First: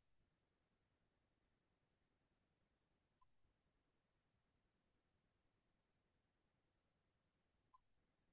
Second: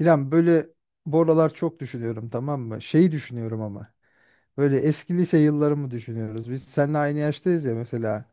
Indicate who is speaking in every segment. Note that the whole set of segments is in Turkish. Speaker 1: İrem böyle bu aralar çok düşünüyorum tamam mı? Şeyi düşünüyorum ama. Böyle eski lise yıllarımı düşünüyoruz. Biz seninle aynı yaştayız ya mesela.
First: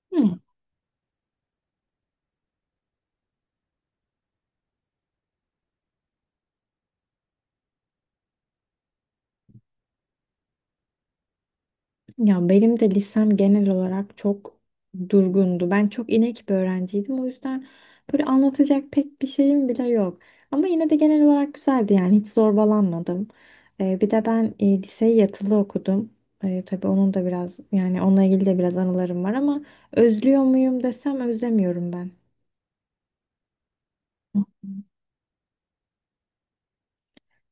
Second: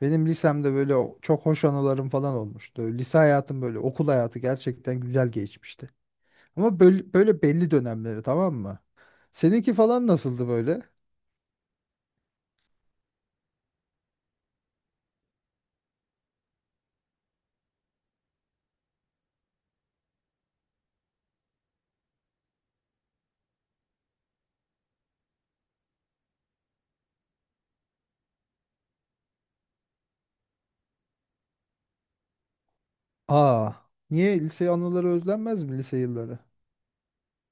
Speaker 1: Benim
Speaker 2: Hı.
Speaker 1: lisemde böyle çok hoş anılarım falan olmuştu. Lise hayatım böyle okul hayatı gerçekten güzel geçmişti. Ama böyle belli dönemleri tamam mı? Seninki falan nasıldı böyle?
Speaker 2: Ya benim de lisem genel olarak çok durgundu. Ben çok inek bir öğrenciydim. O yüzden böyle anlatacak pek bir şeyim bile yok. Ama yine de genel olarak güzeldi, yani hiç zorbalanmadım. Bir de ben liseyi yatılı okudum. Tabii onun da biraz, yani onunla ilgili de biraz anılarım var ama özlüyor muyum desem özlemiyorum ben.
Speaker 1: Aa, niye lise anıları özlenmez mi lise yılları?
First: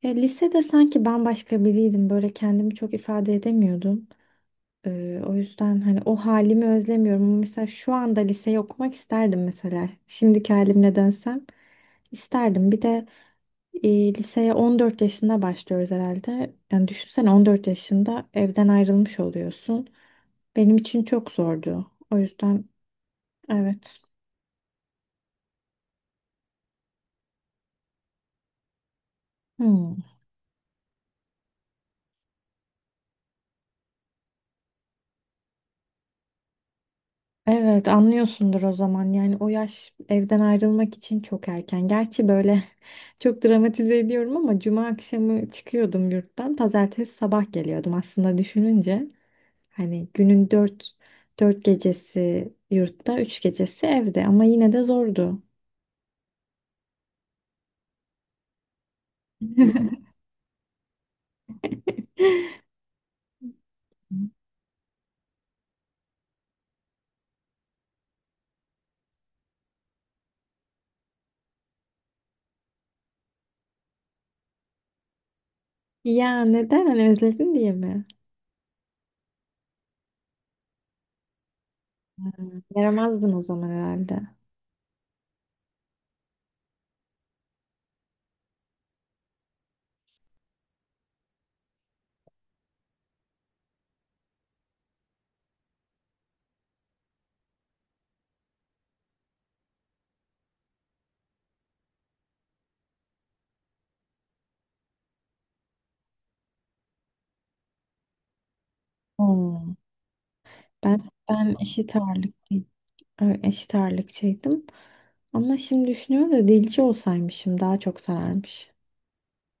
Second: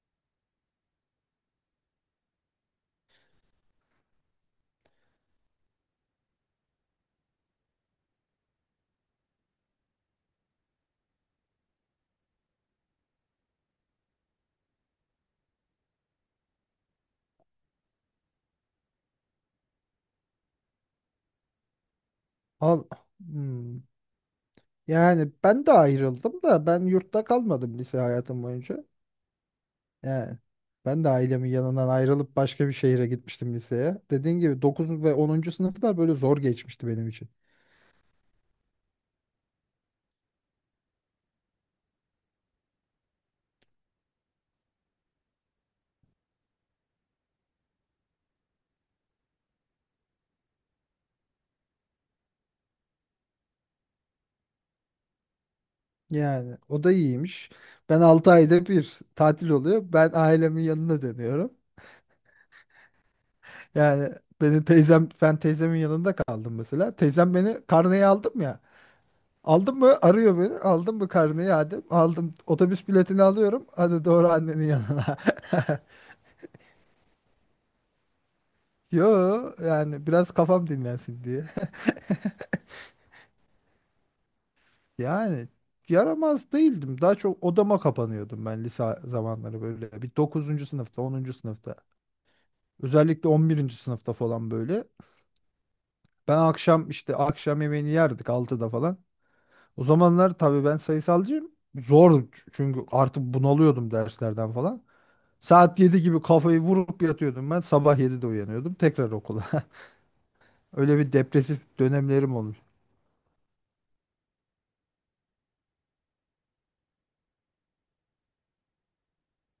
Speaker 2: Ya lisede sanki bambaşka biriydim. Böyle kendimi çok ifade edemiyordum. O yüzden hani o halimi özlemiyorum. Ama mesela şu anda liseyi okumak isterdim mesela. Şimdiki halimle dönsem isterdim. Bir de liseye 14 yaşında başlıyoruz herhalde. Yani düşünsene 14 yaşında evden ayrılmış oluyorsun. Benim için çok zordu. O yüzden
Speaker 1: Al, hmm.
Speaker 2: evet.
Speaker 1: Yani ben de ayrıldım da ben yurtta kalmadım lise hayatım boyunca.
Speaker 2: Hmm.
Speaker 1: Yani ben de ailemin yanından ayrılıp başka bir şehire gitmiştim liseye. Dediğim gibi 9 ve 10. sınıflar böyle zor geçmişti benim için.
Speaker 2: Evet, anlıyorsundur o zaman. Yani o yaş evden ayrılmak için çok erken. Gerçi böyle çok dramatize ediyorum ama cuma akşamı çıkıyordum yurttan. Pazartesi sabah geliyordum aslında düşününce. Hani dört gecesi yurtta, üç gecesi evde ama yine de zordu.
Speaker 1: Yani o da iyiymiş. Ben 6 ayda bir tatil oluyor. Ben ailemin yanına dönüyorum. Yani ben teyzemin yanında kaldım mesela. Teyzem beni karneyi aldım ya. Aldın mı? Arıyor beni. Aldın mı karneyi Adem? Aldım. Otobüs biletini alıyorum. Hadi doğru annenin yanına.
Speaker 2: Ya neden? Hani özledin diye mi?
Speaker 1: Yo yani biraz kafam dinlensin diye.
Speaker 2: Yaramazdın o zaman herhalde.
Speaker 1: Yani yaramaz değildim. Daha çok odama kapanıyordum ben lise zamanları böyle. Bir dokuzuncu sınıfta, onuncu sınıfta. Özellikle 11. sınıfta falan böyle. Ben akşam yemeğini yerdik altıda falan. O zamanlar tabii ben sayısalcıyım. Zor çünkü artık bunalıyordum derslerden falan. Saat 7 gibi kafayı vurup yatıyordum ben. Sabah 7'de uyanıyordum. Tekrar okula.
Speaker 2: Oo,
Speaker 1: Öyle
Speaker 2: ben
Speaker 1: bir
Speaker 2: ben
Speaker 1: depresif
Speaker 2: eşit ağırlık.
Speaker 1: dönemlerim olmuş.
Speaker 2: Evet, eşit ağırlıkçıydım. Ama şimdi düşünüyorum da dilci olsaymışım daha çok sararmış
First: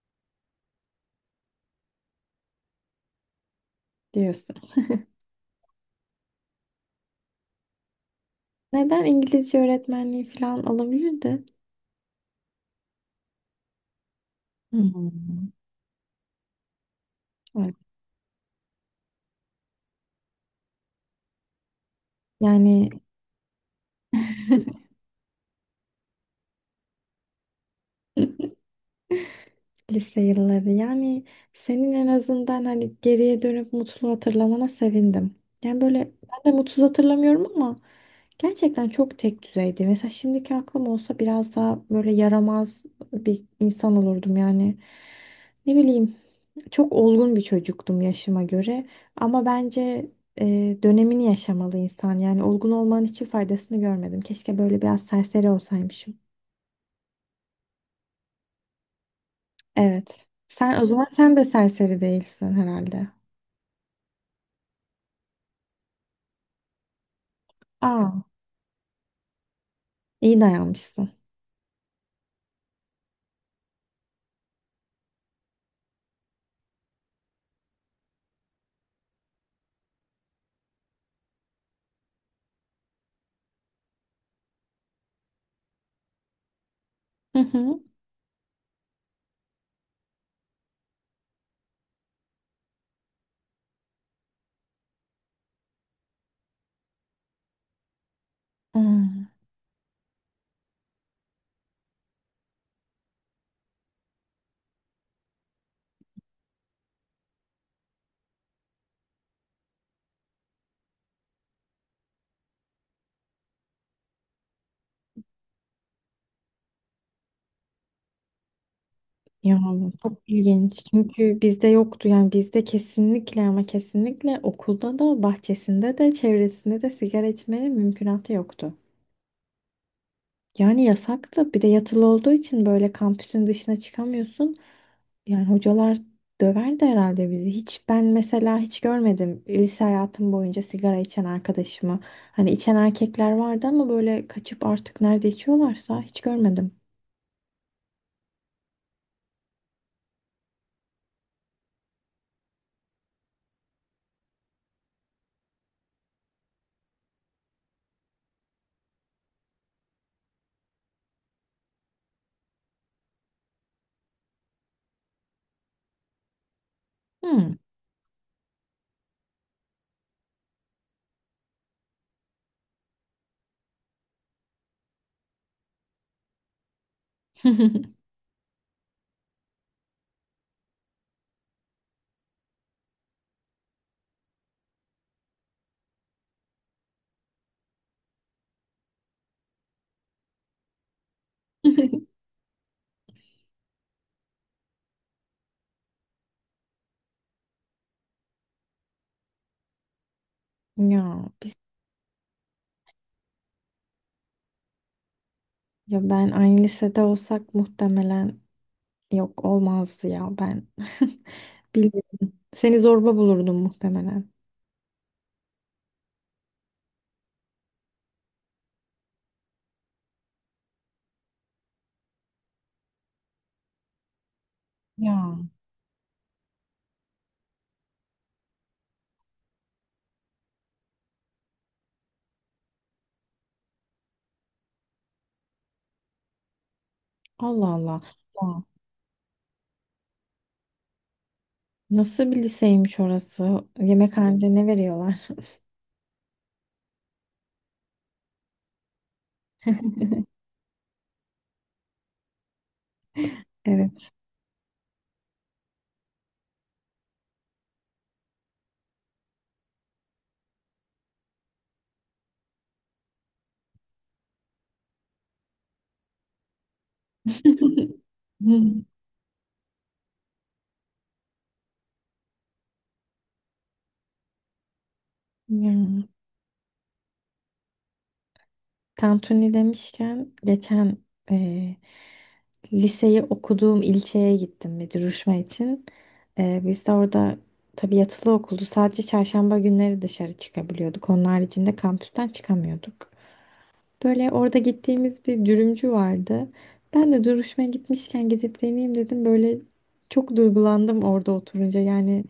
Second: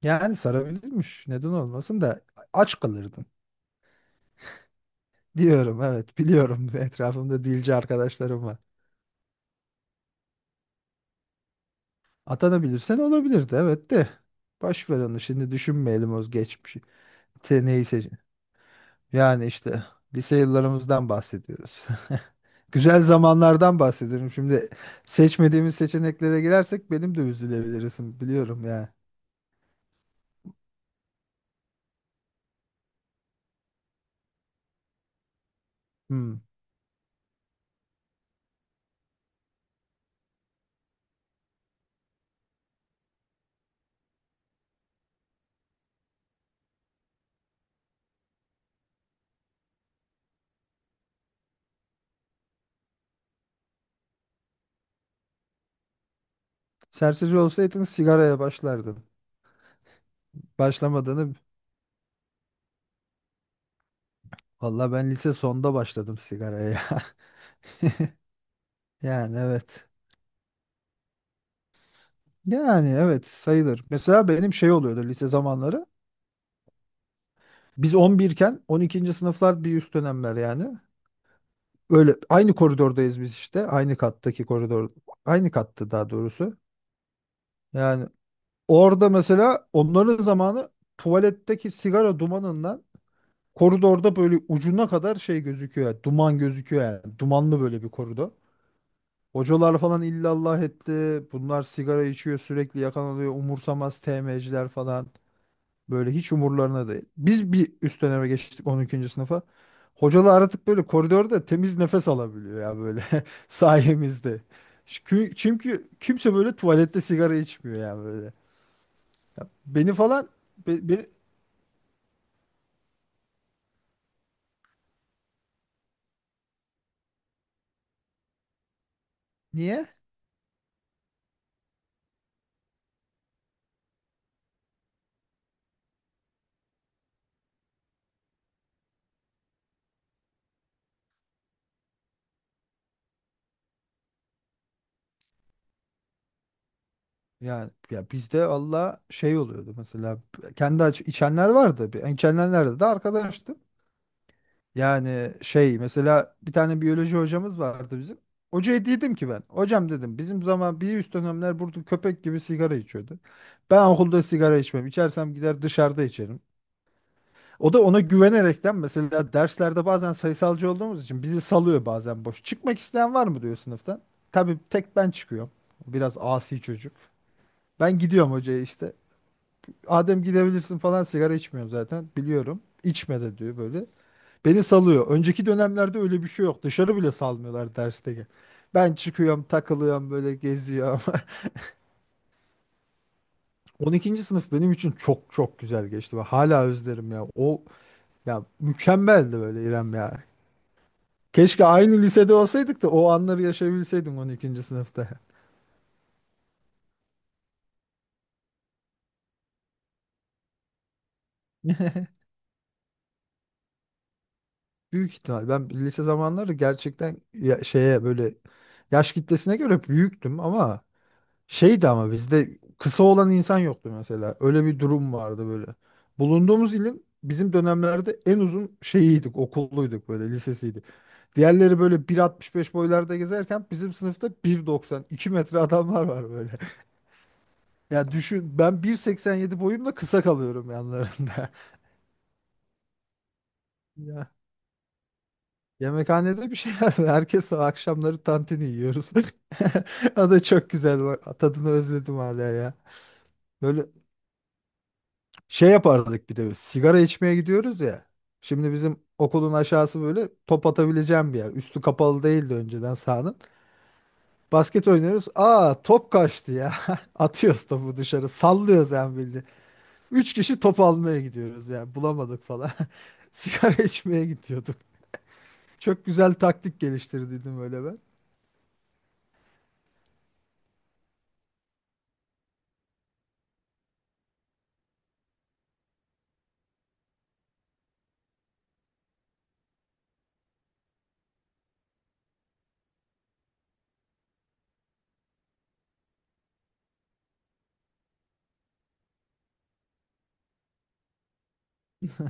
Speaker 1: Yani sarabilirmiş. Neden olmasın da aç kalırdın.
Speaker 2: diyorsun.
Speaker 1: Diyorum evet biliyorum. Etrafımda dilci arkadaşlarım var.
Speaker 2: Neden? İngilizce öğretmenliği falan olabilirdi.
Speaker 1: Atanabilirsen olabilirdi evet de. Boş ver onu
Speaker 2: Hmm.
Speaker 1: şimdi düşünmeyelim o geçmişi.
Speaker 2: Evet.
Speaker 1: Seneyi seç. Yani işte lise yıllarımızdan bahsediyoruz.
Speaker 2: Yani
Speaker 1: Güzel zamanlardan bahsediyorum. Şimdi seçmediğimiz seçeneklere girersek benim de üzülebilirsin biliyorum ya.
Speaker 2: lise yılları, yani senin en azından hani geriye dönüp mutlu hatırlamana sevindim. Yani böyle
Speaker 1: Hmm.
Speaker 2: ben de mutsuz hatırlamıyorum ama gerçekten çok tek düzeydi. Mesela şimdiki aklım olsa biraz daha böyle yaramaz bir insan olurdum yani. Ne bileyim, çok olgun bir çocuktum yaşıma göre. Ama bence dönemini yaşamalı insan. Yani olgun olmanın hiçbir faydasını görmedim. Keşke böyle biraz serseri olsaymışım.
Speaker 1: Serseri olsaydın sigaraya başlardın.
Speaker 2: Evet. Sen o zaman,
Speaker 1: Başlamadığını
Speaker 2: sen de serseri değilsin herhalde.
Speaker 1: valla ben lise sonda başladım sigaraya.
Speaker 2: Aa,
Speaker 1: Yani evet.
Speaker 2: iyi dayanmışsın.
Speaker 1: Yani evet sayılır. Mesela benim şey oluyordu lise zamanları. Biz 11 iken 12. sınıflar bir üst dönemler yani. Öyle aynı koridordayız biz işte. Aynı kattaki koridor. Aynı kattı daha doğrusu.
Speaker 2: Hı hı.
Speaker 1: Yani orada mesela onların zamanı tuvaletteki sigara dumanından koridorda böyle ucuna kadar şey gözüküyor. Yani duman gözüküyor yani. Dumanlı böyle bir koridor.
Speaker 2: Hmm.
Speaker 1: Hocalar falan illallah etti. Bunlar sigara içiyor sürekli yakan oluyor. Umursamaz TM'ciler falan. Böyle hiç umurlarına değil. Biz bir üst döneme geçtik 12. sınıfa. Hocalar artık böyle koridorda temiz nefes alabiliyor ya böyle sayemizde. Çünkü kimse böyle tuvalette sigara içmiyor yani böyle. Ya
Speaker 2: Ya
Speaker 1: beni
Speaker 2: çok
Speaker 1: falan
Speaker 2: ilginç.
Speaker 1: be- beni-
Speaker 2: Çünkü bizde yoktu, yani bizde kesinlikle ama kesinlikle okulda da bahçesinde de çevresinde de sigara içmenin mümkünatı yoktu.
Speaker 1: niye?
Speaker 2: Yani yasaktı. Bir de yatılı olduğu için böyle kampüsün dışına çıkamıyorsun. Yani hocalar döverdi herhalde bizi. Hiç ben mesela hiç görmedim lise hayatım boyunca sigara içen arkadaşımı. Hani içen erkekler vardı ama böyle kaçıp artık nerede içiyorlarsa hiç görmedim.
Speaker 1: Yani ya bizde Allah şey oluyordu mesela kendi içenler vardı. Ben içenler nerede de arkadaştım. Yani şey mesela bir tane biyoloji hocamız vardı bizim. Hocaya dedim ki ben. Hocam dedim bizim zaman bir üst dönemler burada köpek gibi sigara içiyordu. Ben okulda sigara içmem. İçersem gider dışarıda içerim.
Speaker 2: Hmm.
Speaker 1: O da ona güvenerekten mesela derslerde bazen sayısalcı olduğumuz için bizi salıyor bazen boş. Çıkmak isteyen var mı diyor sınıftan. Tabii tek ben çıkıyorum. Biraz asi çocuk. Ben gidiyorum hocaya işte. Adem gidebilirsin falan sigara içmiyorum zaten biliyorum. İçme de diyor böyle. Beni salıyor. Önceki dönemlerde öyle bir şey yok. Dışarı bile salmıyorlar dersteki. Ben çıkıyorum, takılıyorum, böyle geziyorum. 12. sınıf benim için çok çok güzel geçti. Ve hala özlerim ya. O ya mükemmeldi böyle İrem ya.
Speaker 2: Ya biz,
Speaker 1: Keşke aynı lisede olsaydık da o anları yaşayabilseydim 12. sınıfta.
Speaker 2: ya ben aynı lisede olsak muhtemelen yok, olmazdı ya ben. Bilmiyorum. Seni zorba bulurdum muhtemelen.
Speaker 1: Büyük ihtimal. Ben lise zamanları gerçekten şeye böyle yaş kitlesine göre büyüktüm ama şeydi ama bizde kısa olan insan yoktu mesela. Öyle bir durum vardı
Speaker 2: Ya
Speaker 1: böyle. Bulunduğumuz ilin bizim dönemlerde en uzun şeyiydik, okulluyduk böyle lisesiydi. Diğerleri böyle 1.65 boylarda gezerken bizim sınıfta 1.90, 2 metre adamlar var böyle.
Speaker 2: Allah Allah.
Speaker 1: Ya düşün
Speaker 2: Ya.
Speaker 1: ben 1.87 boyumla kısa kalıyorum yanlarında.
Speaker 2: Nasıl bir liseymiş orası?
Speaker 1: Ya,
Speaker 2: Yemekhanede ne veriyorlar?
Speaker 1: yemekhanede bir şey var. Herkes akşamları tantini yiyoruz. O da çok güzel. Bak, tadını özledim hala ya. Böyle
Speaker 2: Evet.
Speaker 1: şey yapardık bir de sigara içmeye gidiyoruz ya. Şimdi bizim okulun aşağısı böyle top atabileceğim bir yer. Üstü kapalı değildi önceden sahanın. Basket oynuyoruz. Aa top kaçtı ya. Atıyoruz topu dışarı.
Speaker 2: Hı.
Speaker 1: Sallıyoruz yani bildiğin. Üç kişi top almaya gidiyoruz yani. Bulamadık falan. Sigara içmeye gidiyorduk. Çok
Speaker 2: Yani,
Speaker 1: güzel taktik geliştirdiydim öyle ben.
Speaker 2: tantuni demişken geçen eee, liseyi okuduğum ilçeye gittim bir duruşma için. Biz de orada tabii yatılı okuldu. Sadece çarşamba günleri dışarı çıkabiliyorduk. Onun haricinde kampüsten çıkamıyorduk. Böyle orada gittiğimiz bir dürümcü vardı. Ben de duruşmaya gitmişken gidip deneyeyim dedim. Böyle çok duygulandım orada oturunca. Yani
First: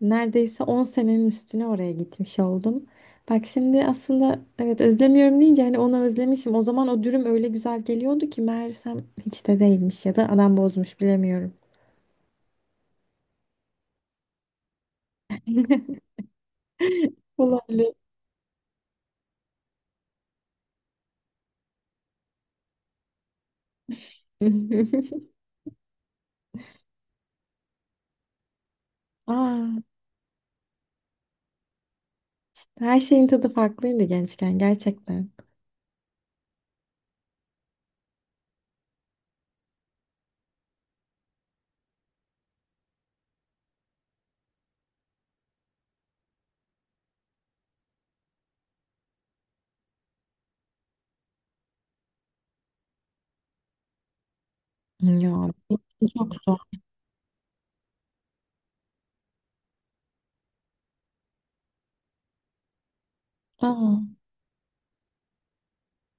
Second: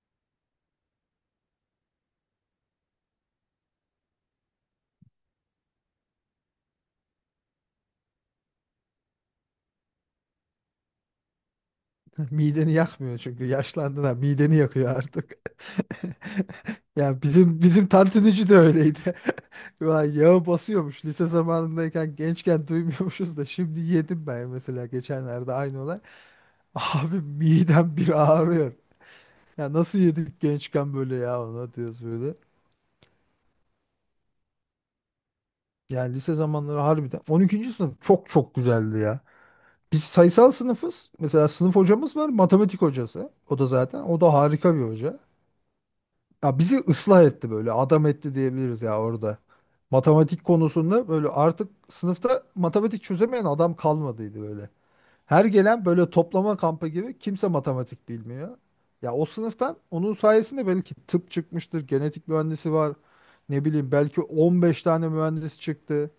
Speaker 2: neredeyse 10 senenin üstüne oraya gitmiş oldum. Bak şimdi aslında, evet, özlemiyorum deyince hani onu özlemişim. O zaman o dürüm öyle güzel geliyordu ki meğersem hiç de değilmiş, ya da adam bozmuş, bilemiyorum.
Speaker 1: Mideni yakmıyor çünkü yaşlandın ha mideni yakıyor artık. Ya bizim
Speaker 2: Olabilir.
Speaker 1: tantunici de öyleydi. Ulan yağı basıyormuş. Lise zamanındayken gençken duymuyormuşuz da şimdi yedim ben mesela geçenlerde aynı olay. Abi midem bir ağrıyor. Ya
Speaker 2: Aa,
Speaker 1: nasıl yedik gençken böyle ya ona diyoruz böyle.
Speaker 2: işte her şeyin tadı farklıydı gençken gerçekten.
Speaker 1: Yani lise zamanları harbiden 12. sınıf çok çok güzeldi ya. Biz sayısal sınıfız. Mesela sınıf hocamız var, matematik hocası. O da zaten o da harika bir hoca. Ya bizi ıslah etti böyle adam etti diyebiliriz ya orada. Matematik konusunda böyle artık sınıfta matematik çözemeyen adam kalmadıydı böyle. Her
Speaker 2: Ya
Speaker 1: gelen böyle
Speaker 2: çok
Speaker 1: toplama
Speaker 2: zor.
Speaker 1: kampı gibi kimse matematik bilmiyor. Ya o sınıftan onun sayesinde belki tıp çıkmıştır, genetik mühendisi var. Ne bileyim
Speaker 2: Aa,
Speaker 1: belki 15 tane mühendis çıktı.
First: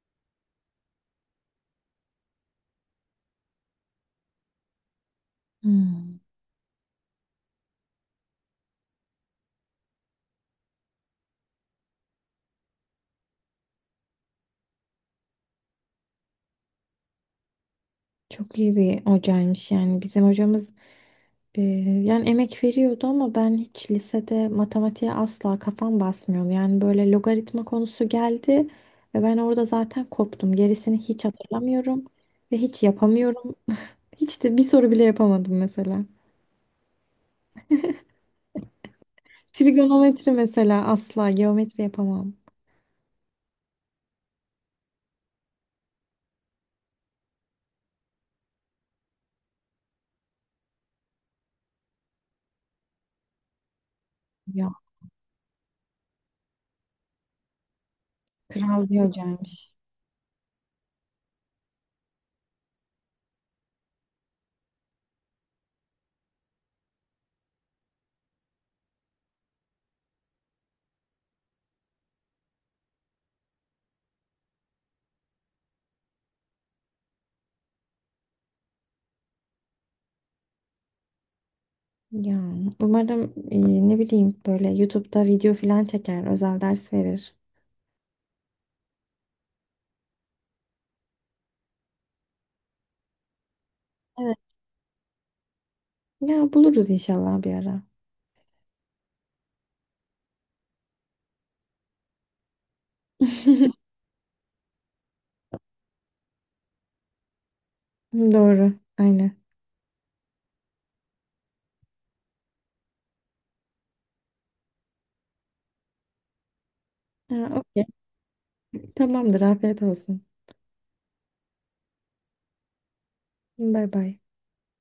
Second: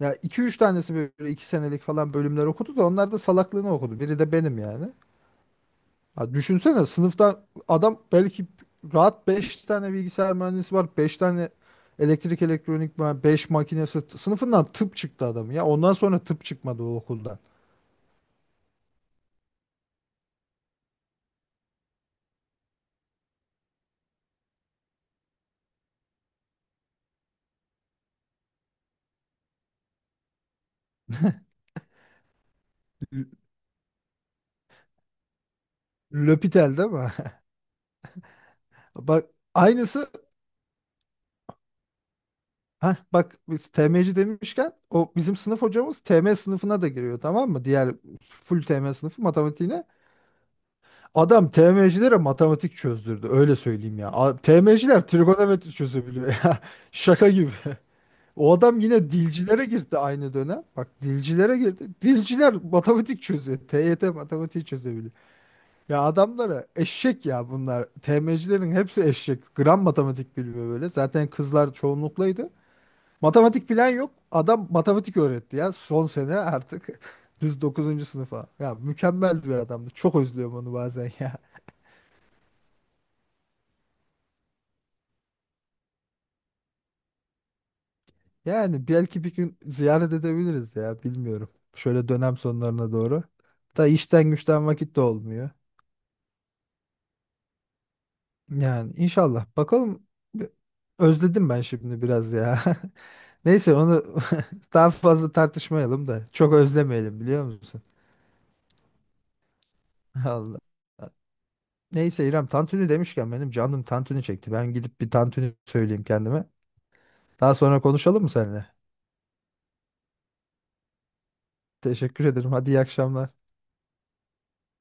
Speaker 1: Ya iki üç tanesi böyle iki senelik falan bölümler okudu da onlar da salaklığını okudu. Biri de benim yani.
Speaker 2: hmm.
Speaker 1: Ya düşünsene sınıfta adam belki rahat 5 tane bilgisayar mühendisi var. Beş tane elektrik elektronik mühendisi, 5 makinesi. Sınıfından tıp çıktı adam ya. Ondan sonra tıp çıkmadı o okuldan.
Speaker 2: Çok iyi bir hocaymış yani. Bizim hocamız, Ee, yani emek veriyordu ama ben hiç lisede matematiğe asla kafam basmıyordu. Yani böyle logaritma konusu geldi ve ben orada zaten koptum. Gerisini hiç hatırlamıyorum ve hiç
Speaker 1: L-
Speaker 2: yapamıyorum. Hiç de bir soru bile yapamadım mesela.
Speaker 1: L'Hopital değil mi? Bak aynısı.
Speaker 2: Trigonometri mesela, asla geometri yapamam.
Speaker 1: Heh, bak biz TM'ci demişken o bizim sınıf hocamız TM sınıfına da giriyor tamam mı? Diğer full TM sınıfı matematiğine. Adam TM'cilere matematik çözdürdü öyle söyleyeyim ya.
Speaker 2: Ya
Speaker 1: TM'ciler trigonometri çözebiliyor ya. Şaka gibi. O adam
Speaker 2: kral
Speaker 1: yine
Speaker 2: diyor
Speaker 1: dilcilere
Speaker 2: gelmiş.
Speaker 1: girdi aynı dönem. Bak dilcilere girdi. Dilciler matematik çözüyor. TYT matematiği çözebiliyor. Ya adamlara eşek ya bunlar. TM'cilerin hepsi eşek. Gram matematik bilmiyor böyle. Zaten kızlar çoğunluklaydı. Matematik bilen yok. Adam matematik öğretti ya. Son sene artık düz dokuzuncu sınıfa. Ya mükemmel bir adamdı. Çok özlüyorum onu bazen ya.
Speaker 2: Ya umarım e, ne bileyim böyle YouTube'da video falan çeker, özel ders verir.
Speaker 1: Yani belki bir gün ziyaret edebiliriz ya. Bilmiyorum. Şöyle dönem sonlarına doğru. Da işten
Speaker 2: Evet.
Speaker 1: güçten vakit de olmuyor.
Speaker 2: Ya buluruz inşallah bir ara.
Speaker 1: Yani inşallah. Bakalım. Özledim ben şimdi biraz ya. Neyse onu daha fazla tartışmayalım da. Çok özlemeyelim biliyor musun?
Speaker 2: Doğru, aynen.
Speaker 1: Allah. Neyse İrem tantuni demişken benim canım tantuni çekti. Ben gidip bir tantuni söyleyeyim kendime.
Speaker 2: Ha,
Speaker 1: Daha sonra
Speaker 2: okey.
Speaker 1: konuşalım mı seninle?
Speaker 2: Tamamdır. Afiyet olsun.
Speaker 1: Teşekkür ederim. Hadi iyi akşamlar.
Speaker 2: Bay bay.